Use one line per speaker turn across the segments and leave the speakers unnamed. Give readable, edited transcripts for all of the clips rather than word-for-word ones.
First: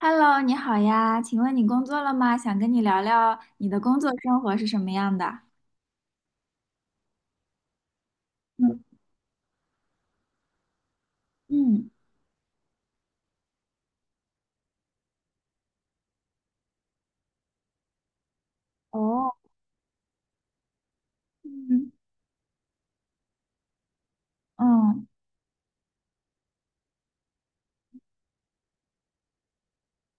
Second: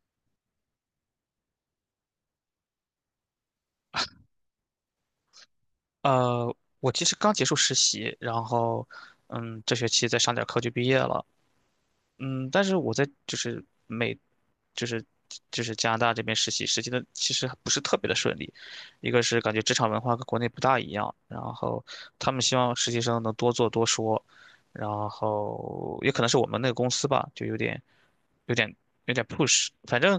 Hello，你好呀，请问你工作了吗？想跟你聊聊你的工作生活是什么样的。
呃，我其实刚结束实习，然
嗯
后，这学期再上点课就毕业了。
嗯。
但是我在就是美，就是就是加拿大这边实习，实习的其实不是特别的顺利。一个
哦。
是感觉职场文化跟国内不大一样，然后
嗯
他们希望实习生能多做多说，然
嗯。
后也可能是我们那个公司吧，就有点有点 push,反正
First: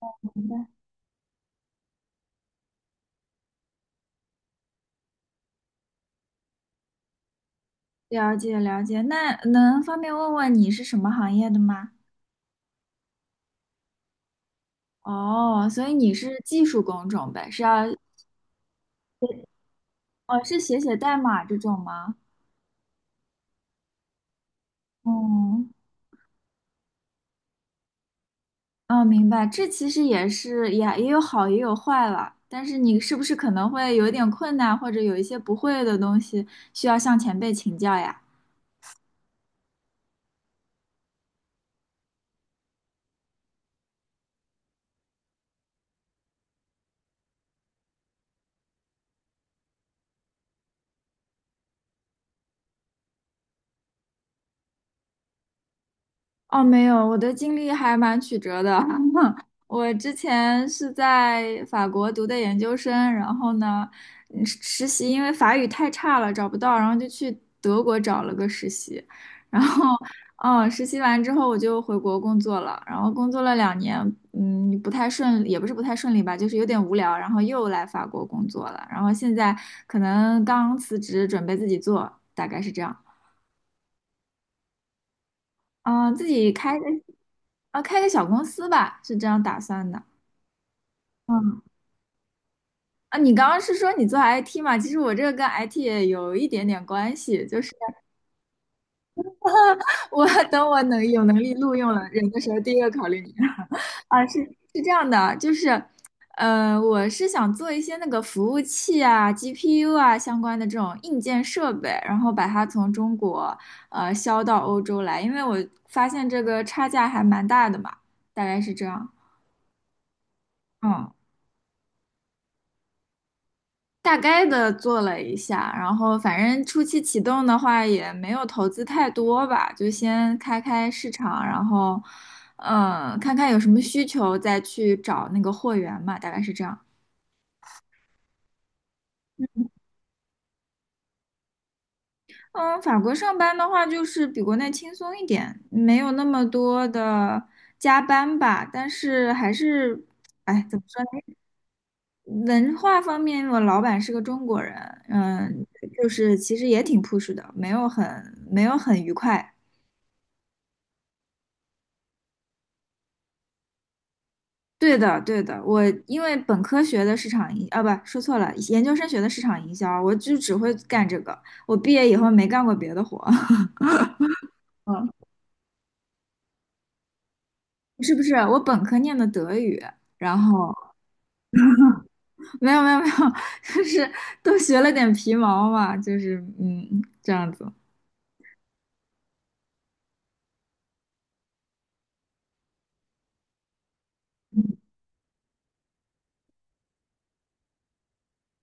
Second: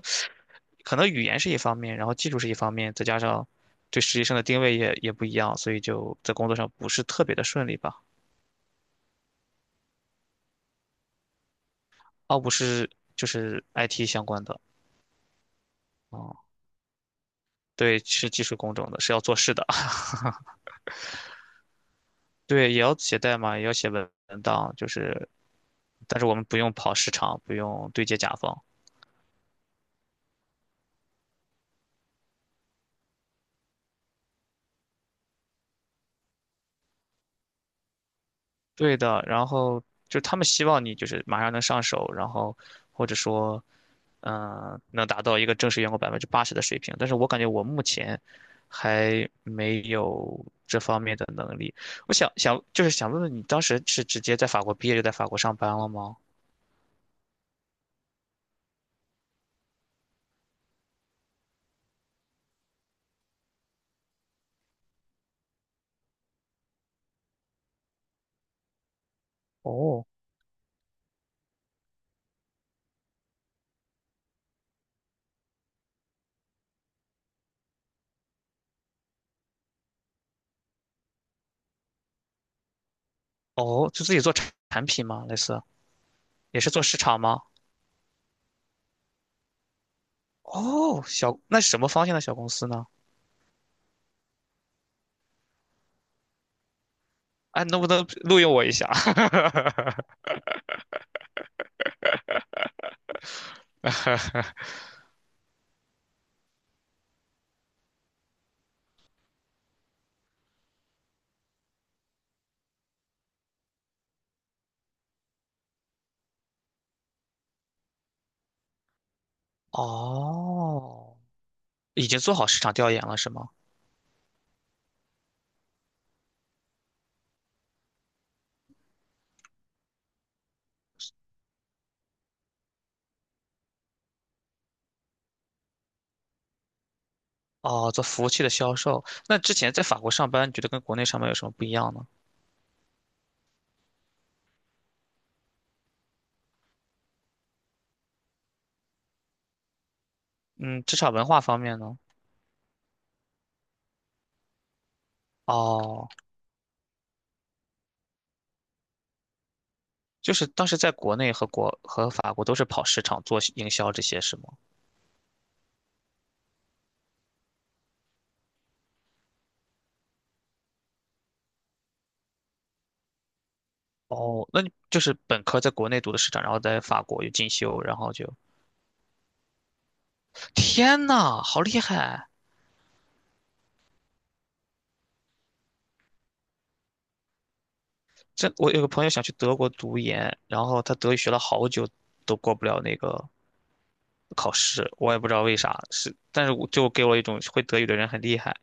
可能语言是一方面，然后技术是一方面，再加上对实习生的定位也不一样，所以就在工作上不是特别的顺利吧。
了解了解。那能方便问问你是什么行业的吗？
奥布是就是 IT 相关的，
哦，所以你
哦，
是技术工种呗，是要。
对，是技术工种的，是要做事的，
哦，是写写代码这种吗？
对，也要写代码，也要写文档，就是，
嗯。
但是我们不用跑市场，不用对接甲方，
哦，明白。这其实也是，也有好也有坏了，但是你是不是可能会有点困难，或者有一些不会的东西需要向前辈请教呀？
对的，然后就他们希望你就是马上能上手，然后或者说，能达到一个正式员工80%的水平。但是我感觉我目前还没有这方面的能力。我想想，就是想问问你，当时是直接在法国毕业就在法国上班了吗？
哦，没有，我的经历还蛮曲折的。我之前是在法国读的研究生，然后呢，实习因为法语太差了找不到，然后就去德国找了个实习，然后，
哦
实习完之后我就回国工作了，然后工作了两年。不太顺利也不是不太顺利吧，就是有点无聊，然后又来法国工作了，然后现在可能刚辞职，准备自己做，大概是这样。
哦，就自己做产品吗？类似
啊，自己
也是
开
做
个。
市场吗？
啊，开个小公司吧，是这样打算的。
哦，小，
嗯。
那是什么方向的小公司呢？
啊，你刚刚是说你做 IT 嘛？其实我这个跟 IT 也有一点点关系，就
哎，
是
能不能录用我一下？
我 等我能有能力录用了人的时候，第一个考虑你。啊，是这样的，就是，我是想做一些那个服务器啊、GPU 啊相关的这种硬件设备，然后把它从中国销到欧洲来，因为我发现这个差价还蛮大的嘛，大概是这样。嗯，
哦。已经做好市场调研了，是吗？
大概的做了一下，然后反正初期启动的话也没有投资太多吧，就先开开市场，然后，看看有什么需求再去找那个货源嘛，大概是这样。
哦，做服务器的销售。那之前在法国上班，你觉得跟国内上班有什么不一样呢？
嗯，法国上班的话，就是比国内轻松一点，没有那么多的加班吧。但是还是，哎，怎么
嗯，职
说
场文
呢？
化方面呢？
文化方面，我老板是个中国人。嗯，就
哦，
是其实也挺 push 的，没有很愉快。
就是当时在国内和法国都是跑市场做营销这些是吗？
对的，对的，我因为本科学的市场营，啊，不，说错了，研究生学的市场营销，我就只会干这个。我毕业以后没干过别的活。
哦，那你就
嗯，
是本科在国内读的市场，然后在法国又进修，然后
是不
就，
是？我本科念的德语，然后
天呐，好厉害！
没有没有没有。就是都学了点皮毛嘛，就是这样子。
这我有个朋友想去德国读研，然后他德语学了好久都过不了那个考试，我也不知道为啥，是，但是我就给我一种会德语的人很厉害。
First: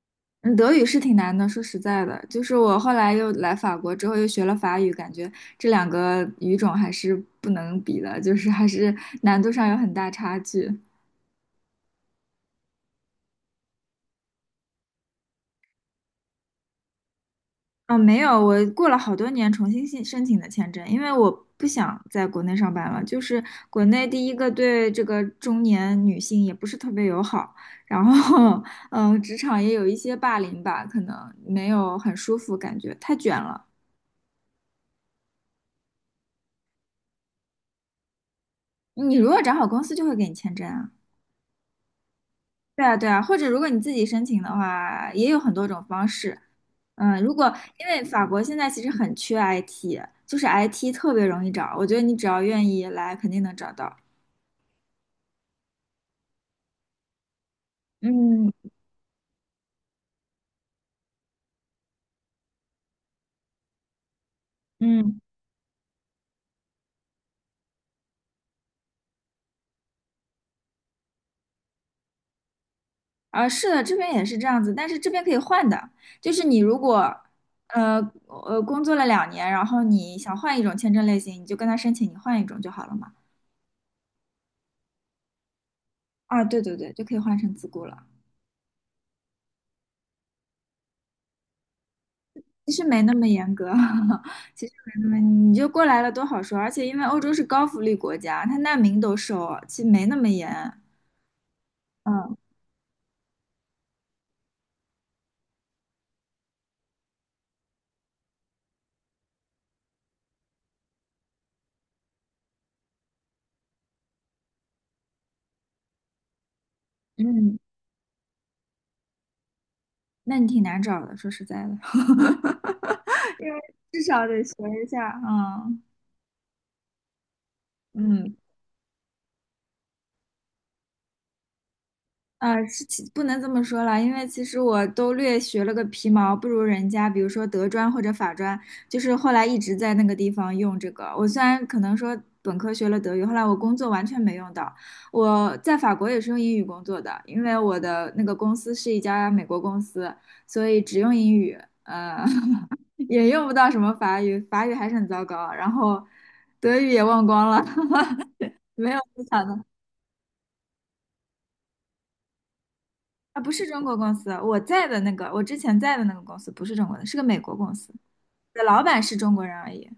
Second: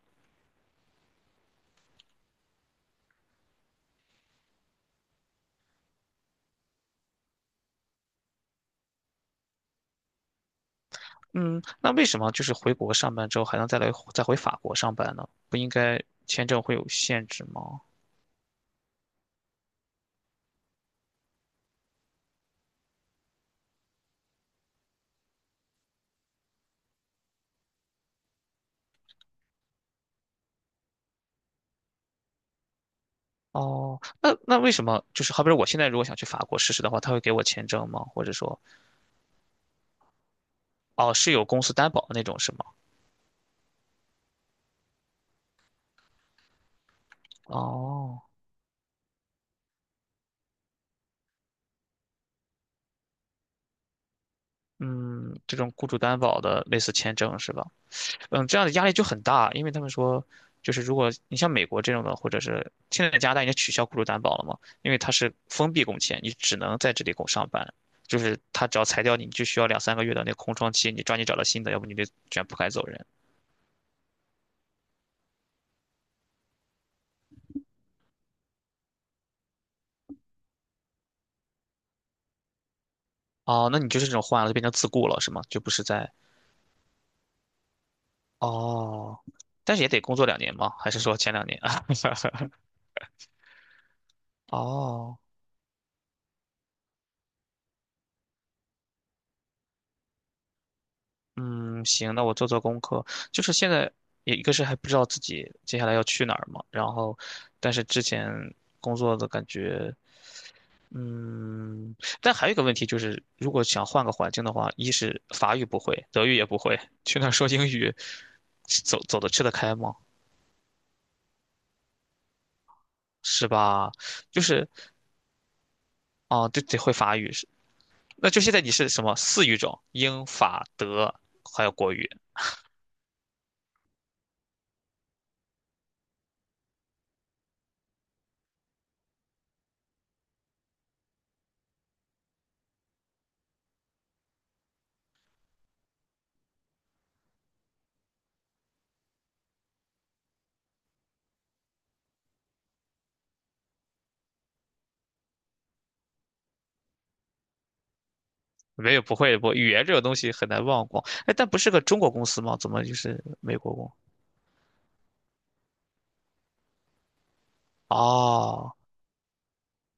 嗯，德语是挺难的，说实在的，就是我后来又来法国之后又学了法语，感觉这两个语种还是不能比的，就是还是难度上有很大差距。
嗯，那为什么就是回国上班之后还能再来再回法国上班呢？不应该签证会有限制吗？
嗯，没有，我过了好多年重新申请的签证，因为我不想在国内上班了。就是国内第一个对这个中年女性也不是特别友好，然后 职场也有一些霸凌吧，可能没有很舒服，感觉太卷了。
哦，那为什么就是好比说我现在如果想去法国试试的话，他会给我签证吗？或者说，
你如果找好公司就会给你签证啊。
哦，是有公司担保的那种是吗？
对啊，对啊，或者如果你自己申请的话，也有很多种方式。嗯，如果因为
哦，
法国现在其实很缺 IT，就是 IT 特别容易找，我觉得你只要愿意来，肯定能找到。
嗯，这种雇主担保的类似签证是吧？嗯，
嗯。
这样的压力就很大，因为他们说，就是如果你像美国这种的，或者是现在加拿大已经取消雇主担保了嘛，因为它
嗯。
是封闭工签，你只能在这里上班，就是他只要裁掉你，你就需要两三个月的那个空窗期，你抓紧找到新的，要不你得卷铺盖走人。
啊，是的，这边也是这样子，但是这边可以换的，就是你如果，呃工作了两年，然后你想换一种签证类型，你就跟他申请，你换一种就好了嘛。
哦，那你就是这种换了，就变成自雇了是吗？就不是在
啊，对对对，就可以换成自雇了。
哦，但是也得工作两年吗？还是说前两年？
其实没那么严格，其实没那么，
哦，
你就过来了多好说。而且因为欧洲是高福利国家，他难民都收，其实没那么严。
嗯，行，那我
嗯
做做功课。就是现在也一个是还不知道自己接下来要去哪儿嘛，然后，但是之前工作的感觉，嗯，但还有一个问题就是，如果想换个环境的话，一是法语不会，德语也不会，去那儿说
嗯。
英语，走走得吃得开吗？
那你挺难找的，说实在的。
是
因为
吧？
至少
就
得学
是
一下。嗯
啊，对，得会法语是。那
嗯。
就现在你是什么四语种？英法德还有国语。
啊，是其不能这么说了，因为其实我都略学了个皮毛，不如人家，比如说德专或者法专，就是后来一直在那个地方用这个。我虽然可能说本科学了德语，后来我工作完全没用到。我在法国也是用英语工作的，因为我的那个公司是一家美国公司，所以只用英语，呃，也用不到什么法语，法语还是很糟糕，然后德语也忘光了。没
没
有
有，不
思
会，不，
想
语言这个东西很难忘光。哎，但不是个中国公司吗？怎么就是
啊，不
美
是
国
中
公？
国公司，我在的那个，我之前在的那个公司不是中国的，是个美国公司，的
哦
老板是中国人而已。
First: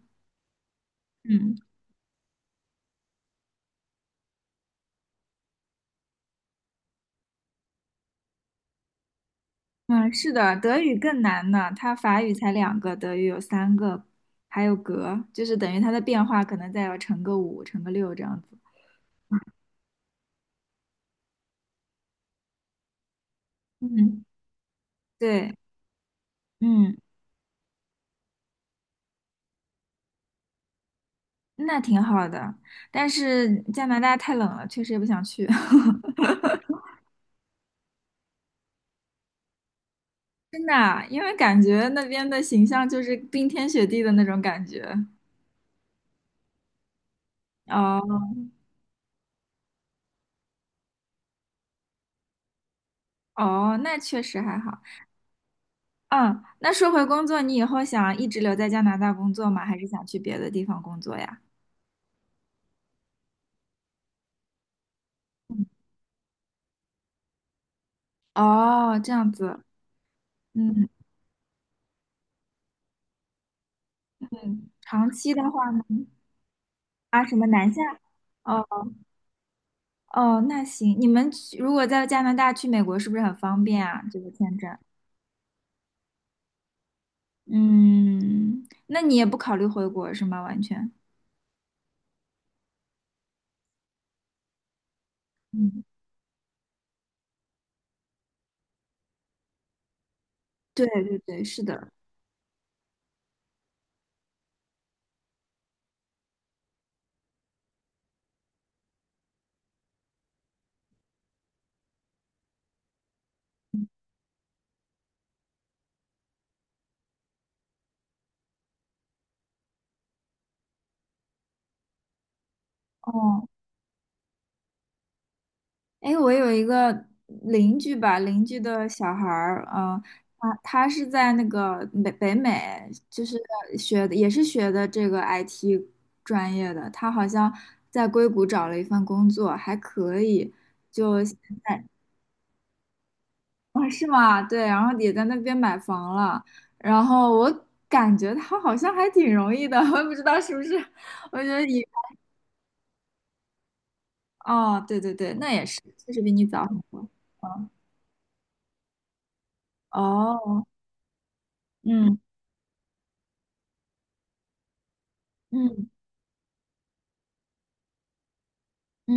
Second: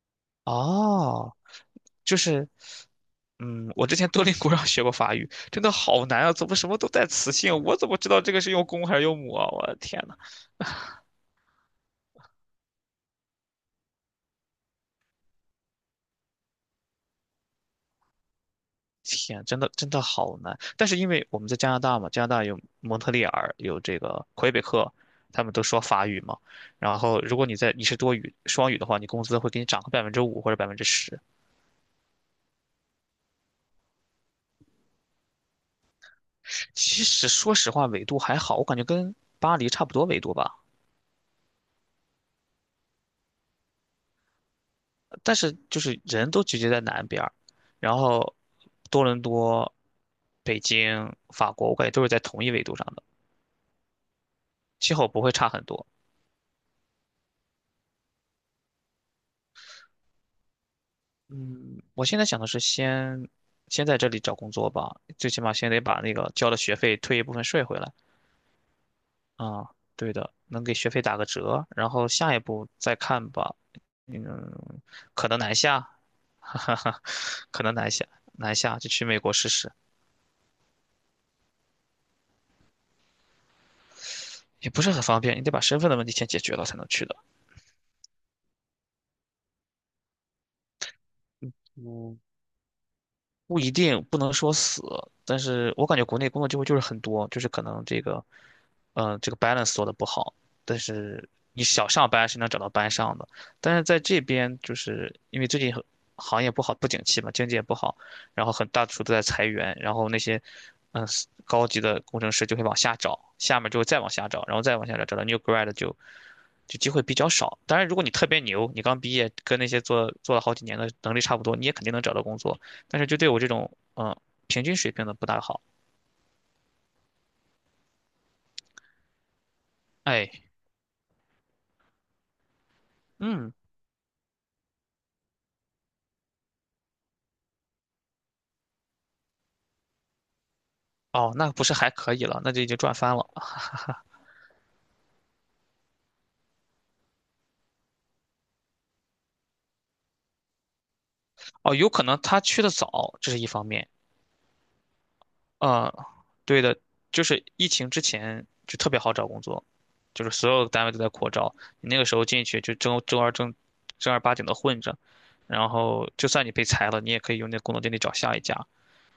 哦，
嗯
就是，嗯，我之前多邻国上学过法语，真的好难啊！怎么什么都带词性？我怎么知道这个是用公还是用母啊？我的天
嗯，
呐，
是的，德语更难呢，它法语才两个，德语有3个，还有格，就是等于它的变化可能再要乘个五、乘个六这样子。
天，真的真的好难。但是因为我们在加拿大嘛，加拿大有蒙特利尔，有这
嗯，
个魁北克，他们
对。
都说法语嘛。
嗯，
然后如果你是多语双语的话，你工资会给你涨个5%或者10%。
那挺好的，但是加拿大太冷了，确实也不想去。
其实说实话，纬度还好，我感觉跟巴黎差不多纬度 吧。
真的啊，因为感觉那边的形象就是冰天雪地的那种感觉。
但是就是人都聚集在南边儿然
哦
后多伦多、北京、法国，我感觉都是在同一纬度上的，
哦，那确实还好。
气候不会差很多。
嗯，那说回工作，你以后想一直留在加拿大工作吗？还是想去别的地方工作呀？
嗯，我现在想的是先在这里找工作吧，最起码
嗯。
先得把那个交的学费退一部分税回来。
哦，这样子。
啊，对的，能给
嗯
学费打个折，然后下一步再看吧。
嗯，
嗯，
长
可
期
能
的
南
话
下，
呢？
哈哈
啊，什么
可
南
能
下？
南下，南
哦
下就去美国试试，
哦，那行，你们去如果在加拿大去美国，是不是很方便啊？这个签
也
证，
不是很方便，你得把身份的问题先解决了才能去的。
嗯，那你也不考虑回国是吗？完全，
嗯。不一定不能说死，但是
嗯，
我感觉国内工作机会就是很多，就是可能这个，嗯，这个 balance 做的不好，但
对对
是
对，是
你想
的。
上班是能找到班上的，但是在这边就是因为最近很行业不好，不景气嘛，经济也不好，然后很大程度在裁员，然后那些，嗯、高级的工程师就会往下找，下面就会再往下找，然后再往下找，找到 new grad 就机会比较少。当然，如果你特别牛，你刚毕业，跟那些做了好几年的能力差不多，你也肯定能找到工作。但是就对我
哦。
这种平均水平的不大好。
哎，我有一个邻居吧，邻居的小孩儿，
哎，
他是在那个北美，就是
嗯，
学的也是学的这个 IT 专业的，他好像在硅谷找了一份工作，还可以，就
哦，
现
那不是
在。
还可以了，那就已经赚翻了。
啊，是吗？对，然后也在那边买房了，然后我感觉他好像还挺容易的，我也不知道是不是，我觉得
哦，
以，
有可能他去的早，这是一方面；
哦，对对对，那也是，
啊、
确实比你
对
早
的，
很多。
就是
嗯。
疫情之前就特别好找工作，就是所有
哦。
的单位都在扩招，你那个时
嗯
候进去就正儿八经的混着，然
嗯。
后就算你被裁了，你也可以用那工作经历找下一家。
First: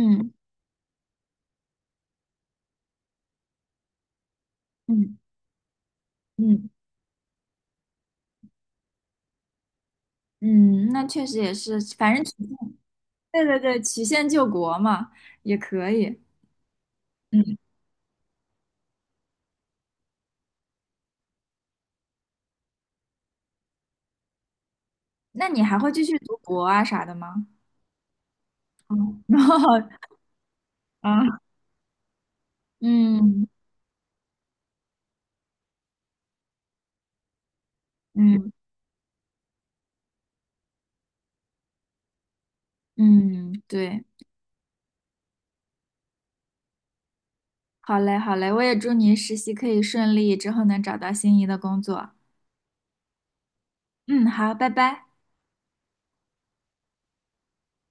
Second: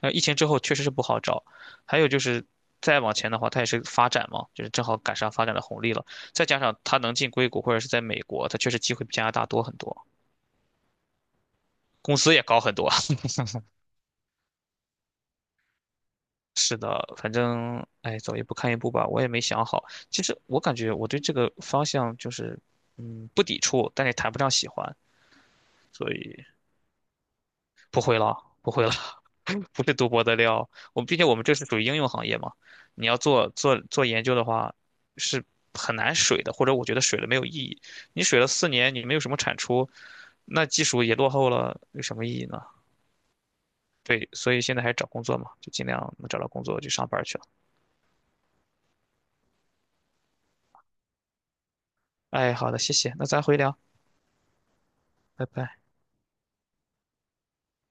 那疫情之后确实是不好找，还有就是再往前的话，它也是发展嘛，就是正好赶
嗯
上发展的红利了，再加
嗯
上它能进硅谷或者是在美国，它确实机会比加拿大多很多，
嗯，那确实也是，反
工
正曲
资也
线，
高很多。
对对对，曲线救国嘛，也可以。
是的，反
嗯，
正哎，走一步看一步吧，我也没想好。其实我感觉我对这个方向就是，嗯，不抵触，但也谈不上喜欢，
那你还会继
所
续读
以
博啊啥的吗？
不会了，不会了，
嗯，然后
不是读博的料。我们毕竟我
啊，
们这是属于应用行业嘛，你要
嗯
做研究的话，是很难水的，或者我觉得水了没有意义。你水了
嗯
4年，你没有什么产出，那技术也落后了，有什么意义呢？
嗯，对，
对，所以现在还是找工作嘛，就尽量能找到工作就上班去了。
好嘞好嘞，我也祝你实习可以顺利，之后能找到心仪的工作。
哎，好的，谢谢，那咱回聊。
嗯，好，拜拜。
拜拜。